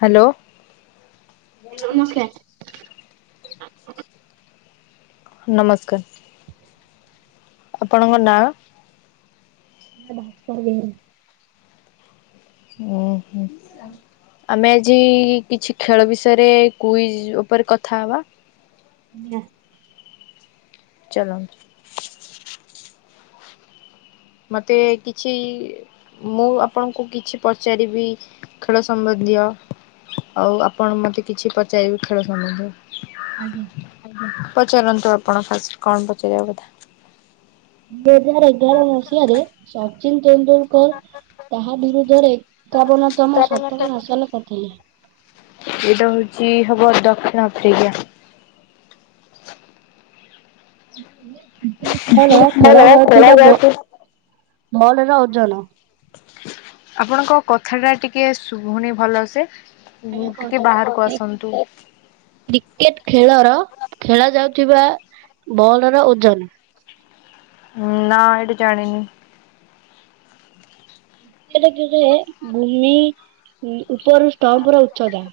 Hello. [unintelligible] ନମସ୍କାର। ଆପଣଙ୍କ ନାଁ। [unintelligible] ଓହ। ଆମେ ଆଜି କିଛି ଖେଳ ବିଷୟରେ କୁଇଜ ଉପରେ କଥା ହେବା। ଆଜ୍ଞା ଚାଲ। ମତେ କିଛି। ମୁଁ ଆପଣଙ୍କୁ କିଛି ପଚାରିବି ଖେଳ ସମ୍ବନ୍ଧୀୟ। ଆଉ ଆପଣ ମତେ କିଛି ପଚାରିବେ ଖେଳ ସମ୍ବନ୍ଧ। ଆଜ୍ଞା। ପଚାରନ୍ତୁ ଆପଣ ଫାଷ୍ଟ କଣ ପଚାରିବା କଥା। ଦୁଇ ହଜାର ଏଗାର ମସିହାରେ ସଚିନ ତେନ୍ଦୁଲ ଙ୍କର କାହା ବିରୁଦ୍ଧରେ ଏକାବନତମ ଶତକ ହାସଲ କରିଥିଲେ? ଏଇଟା ହଉଛି ହବ ଦକ୍ଷିଣ ଆଫ୍ରିକା। ବଲ ଖେଳା ଯାଉଥିବା ବ [inaudible] ବଲର ଓଜନ। ଆପଣଙ୍କ କଥା ଟା ଟିକେ ଶଭୁନି ଭଲସେ। ଉଁ ଆଜ୍ଞା ଟିକେ କହୁଛି। ବାହାରକୁ ଆସନ୍ତୁ। କ୍ରିକେଟ ଖେଳର ଖେଳା ଯାଉଥିବା ବଲ ର ଓଜନ। ନାଁ, ଏଇଟା ଜାଣିନି। [unintelligible] ଭୂମି ଉପରୁ ଷ୍ଟମ୍ପ ର ଉଚତା।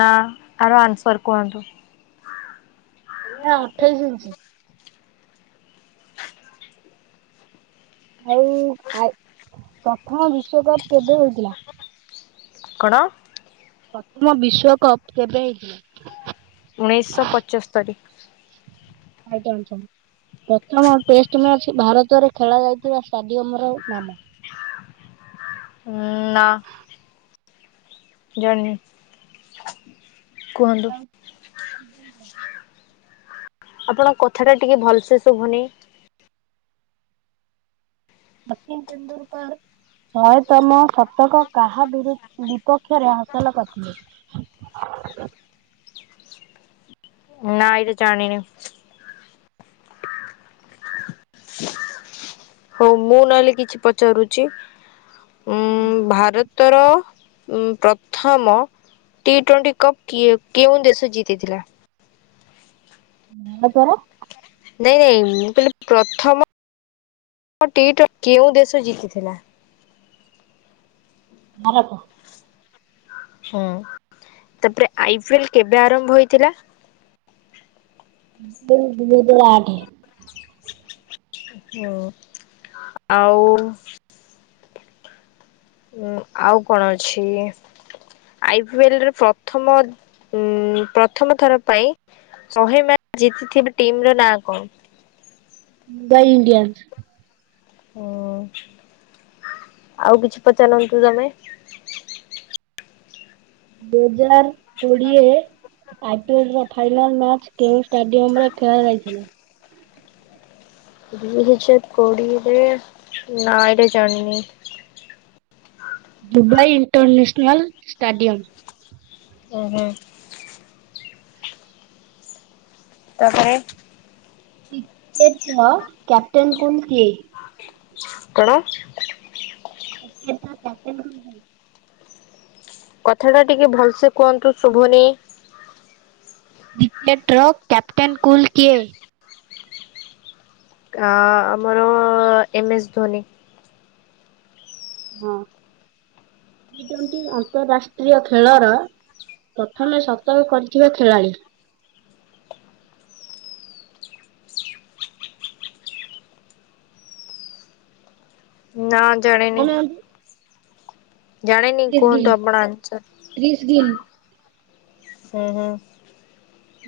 ନା, ଆର ଆନ୍ସର୍ କୁହନ୍ତୁ। ନା ଅଠେଇଶି ଇଞ୍ଚ। ଆଉ ଆ ପ୍ରଥମ ବିଶ୍ଵକପ କେବେ ହଉଥିଲା। କଣ? ପ୍ରଥମ ବିଶ୍ଵକପ୍ କେବେ ହେଇଥିଲା? ଉଣେଇଶହ ପଞ୍ଚସ୍ତରୀ। Right answer. ପ୍ରଥମ ଟେଷ୍ଟ ମ୍ୟାଚ ଭାରତରେ ଖେଳ ଯାଇଥିବା ଷ୍ଟାଡିୟମ ର ନାମ? ଉଁ ନା। ଜାଣିନି କୁହନ୍ତୁ। [inaudible] ଆପଣଙ୍କ କଥା ଟା ଟିକେ ଭଲସେ ଶୁଭୁନି। ସଚିନ୍ ତେନ୍ଦୁଲ କର୍। ଶୟେ ତମ ଶତକ କାହା ବିରୁ ବିପକ୍ଷରେ ହାସଲ କରିଥିଲେ। [unintelligible] ନା ଏଇଟା ଜାଣିନି। ହଉ ମୁଁ ନହେଲେ କିଛି ପଚାରୁଛି। ହୁଁ। ଭାରତର ଉଁ ପ୍ରଥମ ଟି ଟ୍ୱେଣ୍ଟି କପ୍ କିଏ କେଉଁ ଦେଶ ଜିତିଥିଲା? ଭାରତ ର ନାଇଁ ନାଇଁ ମୁଁ କହିଲି ପ୍ରଥମ ମ ଟି ଟଣ୍ କେଉଁ ଦେଶ ଜିତିଥିଲା? ଭାରତ। ହୁଁ ତାପରେ ଆଇ ପିଏଲ କେବେ ଆରମ୍ଭ ହେଇଥିଲା? [unintelligible] ଦୁଇ ହଜାରେ ଆଠେ। ହଁ ଆଉ ଉଁ ଆଉ କଣ ଅଛି? ଆଇ ପିଏଲ ରେ ପ୍ରଥମ ଉଁ ପ୍ରଥମ ଥର ପାଇଁ ଶହେ ମଚ ଜିତିଥିବେ ଟିମ ର ନାଁ କଣ? ମୁମ୍ବାଇ ଇଡିଆନ୍। ହୁଁ ଆଉ କିଛି ପଚାରନ୍ତୁ ତମେ? ଦୁଇ ହଜାର କୋଡିଏ ଆଇ ପି ଏଲ ର ଫାଇନାଲ ମଚ କେଉଁ ଷ୍ଟାଡିୟମ ରେ ଖେଳ ଯାଇଥିଲା। ଦୁଇ ହଜାର କୋଡିଏରେ ନା ଏଇଟା ଜାଣିନି। Dubai international stadium. ଓହୋ। ତାପରେ [unintelligible] ର କ୍ୟାପ୍ଟନ କଣ କିଏ? କଣ? [unintelligible] କଥାଟା ଟିକେ ଭଲସେ କୁହନ୍ତୁ ଶୁଭୁନି। ରିକେଟ ର କ୍ୟାପ୍ଟେନ୍ କୁଲ କିଏ? ଆ ଆମର ଏମ ଏସ୍ ଧୋନି। ହଁ ଟି ଟୋଣ୍ଟି ଅନ୍ତରାଷ୍ଟ୍ରୀୟ ଖେଳର ପ୍ରଥମେ ସତକ କରିଥିବା ଖେଳାଳି? ନା ଜାଣିନି। କହୁନାହାନ୍ତି? ଜାଣେନି କୁହନ୍ତୁ ଆପଣ ଆନ୍ସର। ରିଶଗିଲ୍। ହୁଁ ହୁଁ।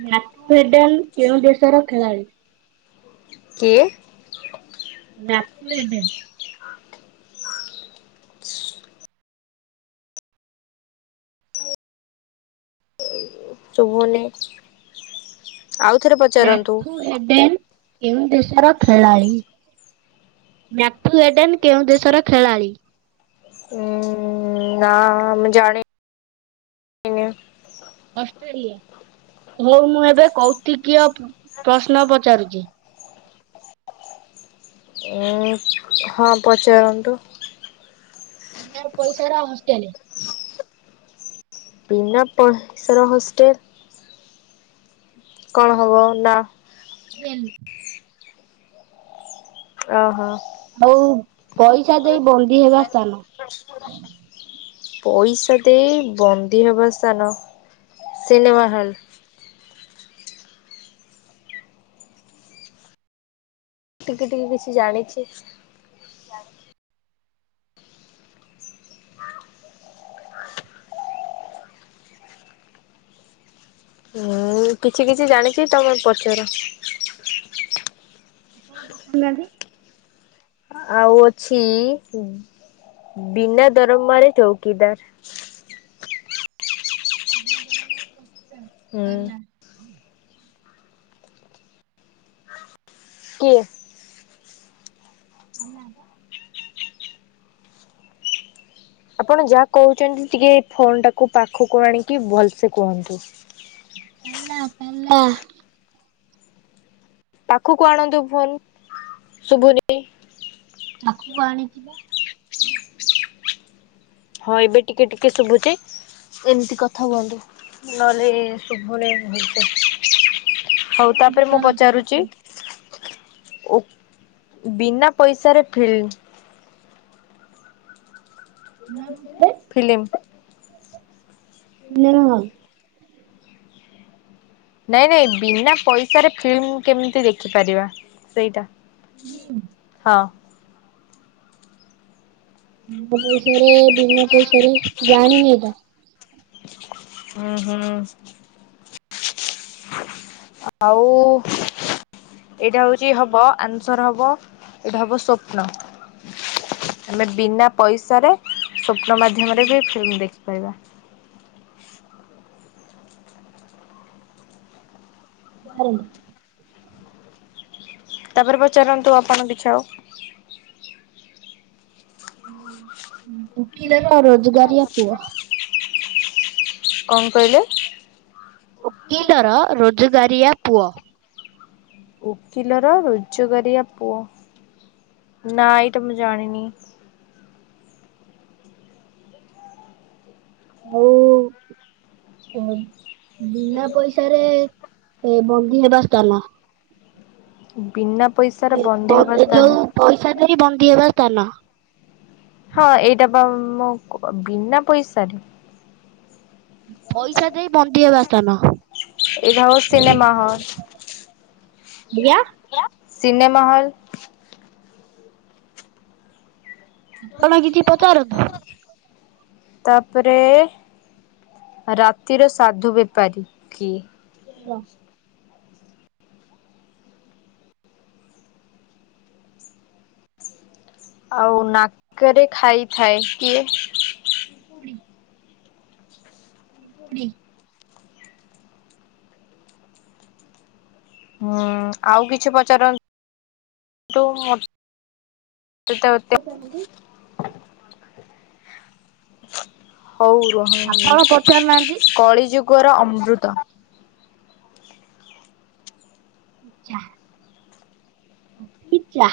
ମ୍ୟାଫ୍ରେଡେନ କେଉଁ ଦେଶର ଖେଳାଳି? କିଏ। ମ୍ୟାଫ୍ରେଡେନ୍‌। ଶୁଭୁନି। ଆଉଥରେ ପଚାରନ୍ତୁ। ମ୍ୟାଫ୍ରେଡେନ୍‌। କେଉଁ ଦେଶର ଖେଳାଳି। ମ୍ୟାଫ୍ରେଡେନ୍‌ କେଉଁ ଦେଶର ଖେଳାଳି? ଉଁ ନା ମୁଁ ଜାଣ ନି। ଅଷ୍ଟ୍ରେଲିଆ, ହଉ ମୁଁ ଏବେ କୌତିକୀୟ ପ୍ରଶ୍ନ ପଚାରୁଛି? ଉଁ ହଁ ପଚାରନ୍ତୁ। ୟା ପଇସା ରା ହଷ୍ଟେଲ। ବିନା ପଇସା ର ହୋଷ୍ଟେଲ? କଣ ହବ ନା କେନ। ଅହ। ଆଉ ପଇସା ଦେଇ ବନ୍ଦୀ ହେବା ସ୍ଥାନ? [unintelligible] ପଇସା ଦେଇ ବନ୍ଦୀ ହେବା ସ୍ଥାନ ସିନେମା ହଲ୍। ଟିକେ ଟିକେ କିଛି ଜାଣିଛି। ହୁଁ କିଛି କିଛି ଜାଣିଛି ତମେ ପଚାର। ବୁୁଝୁନାହାନ୍ତି। ଆଉ ଅଛି ବିନା ଦରମାରେ ଚୌକିଦାର? ବିନା ଦରମା ରେ ଚୌକିଦାର ହୁଁ ତାଲା। କିଏ? [inaudible] ଆପଣ ଯାହା କହୁଛନ୍ତି ଟିକେ ଫୋନ ଟାକୁ ପାଖକୁ ଆଣିକି ଭଲସେ କୁହନ୍ତୁ। ତାଲା ତାଲା। ପାଖକୁ ଆଣନ୍ତୁ ଫୋନ୍ ଶୁଭୁନି। ଆଖକୁ ଆଣିଛିିବା। ହଁ ଏବେ ଟିକେ ଟିକେ ଶୁଭୁଛି। ଏମିତି କଥା କୁହନ୍ତୁ ନହେଲେ ଶୁଭନେଇ ଭଲସେ। ହଉ ତାପରେ ମୁଁ ପଚାରୁଛି। ଓ ବିନା ପଇସାରେ ଫ୍ଲିମ ବିନା ପଇସାରେ? ଫିଲିମ୍। Film hall. ନାଇଁ ନାଇଁ ବିନା ପଇସାରେ ଫିଲ୍ମ କେମିତି ଦେଖିପାରିବା ସେଇଟା? ହୁଁ। ହଁ। ବ ପଇସାରେ ବିମା ପଇସାରେ ଜାଣିନି ଏଇଟା। ହଁ ହଁ। ଆଉ। ଏଇଟା ହଉଛି ହବ ଆନ୍ସର ହବ ଏଇଟା ହବ ସପ୍ନୋ। ଆମେ ବିନା ପଇସାରେ ସ୍ୱପ୍ନ ମାଧ୍ୟମରେ ବି ଫିଲ୍ମ ଦେଖିପାରିବା। ହେଇ। ତାପରେ ପଚାରନ୍ତୁ ଆପଣ ବିଛାଅ। ଓକିଲର ରୋଜଗାରିଆ ପୁଅ। କଣ କହିଲେ। ଓକିଲର ରୋଜଗାରିଆ ପୁଅ। ଓକିଲର ରୋଜଗାରିଆ ପୁଅ ନା ଏଇଟା ମୁଁ ଜାଣିନି। ବୋ ବିନା ପଇସାରେ ଏ ବନ୍ଦୀ ହେବା ସ୍ଥାନ। ବିନା ପଇସାର ବନ୍ଦୀ ହବା ଯୋଉ ସ୍ଥାନ। ପଇସା ଦେଇ ବନ୍ଦୀ ହେବା ସ୍ଥାନ। ହଁ ଏଇଟା ବା ମୋ ବିନା ପଇସାରେ। ପଇସା ଦେଇ ବନ୍ଦୀ ହେବା ସ୍ଥାନ। ଏଟା ହ ସିନେମା ହଲ। ଆଜ୍ଞା ସିନେମା ହଲ। ଆପଣ କିଛି ପଚାରନ୍ତୁ। ତାପରେ ରାତିରେ ସାଧୁ ବେପାରୀ କିଏ। କୁହ। ଆଉ ନାକରେ ଖାଇଥାଏ କିଏ। ହୁଁ। ଡି ହୁଁ ଆଉ କିଛି ପଚାରନ୍ ନ୍ତୁ। ତତେ ବତେ। ହଉ ରୁହ ଆପଣ ପଚାରୁନାହାନ୍ତି? କଳିଯୁଗର ଅମୃତ। ଆଚ୍ଛା। ଇଚା।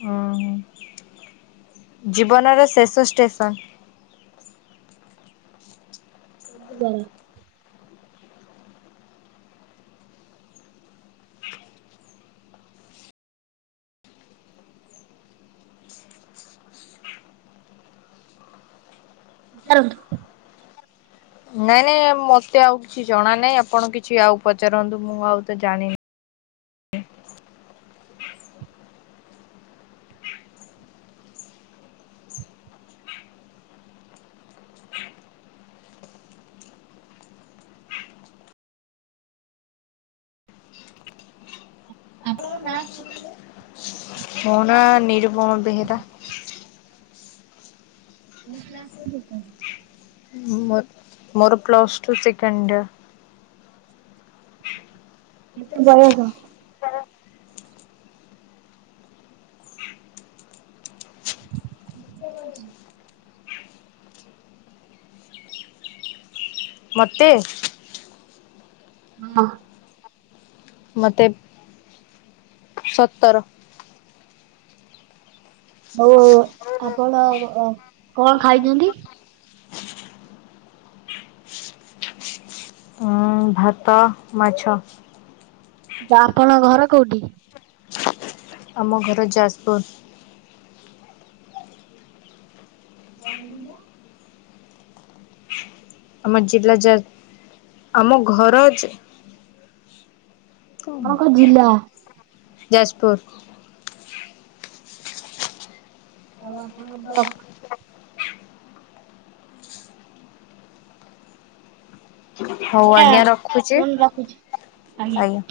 ହୁଁ ହୁଁ ଜୀବନର ଶେଷ ଷ୍ଟେସନ। ବ। ପାରନ୍ତୁ। ନାଇଁ ନାଇଁ ମତେ ଆଉ କିଛି ଜଣା ନାହିଁ ଆପଣ କିଛି ଆଉ ପଚାରନ୍ତୁ ମୁଁ ଆଉ ତ ଜାଣିନି। ଆଣଙ୍କର ନାଁ କଣ କହିଲେ। ମୋ ନାଁ ନିରୁପମା ବେହେରା। ମୁସ [unintelligible] ମୋର ମୋର ପ୍ଲସ ଟୁ ସେକେଣ୍ଡୟର୍। ଏତେ ବୟସ। କଣ ହେଇଚି। ମତେ। ହଁ। ମତେ ସତର। ହଉ ହଉ ହଉ ଆପଣ କଣ ଖାଇଛନ୍ତି। ହୁଁ ଭାତ ମାଛ। ତା ଆପଣଙ୍କ ଘର କୋଉଠି। ଆମ ଘର ଯାଜପୁର। ଭଜି ନା [unintelligible] ଆମ ଜିଲ୍ଲା ଯାଜପୁର ଆମ ଘର ଆପଣଙ୍କ ଜିଲ୍ଲା। ଯାଜପୁର। ଆଉ ଆପଣଙ୍କ ବ୍ଲକ ହଉ ଆଜ୍ଞା ରଖୁଛି ଫୋନ ରଖୁଛି ଆଜ୍ଞା।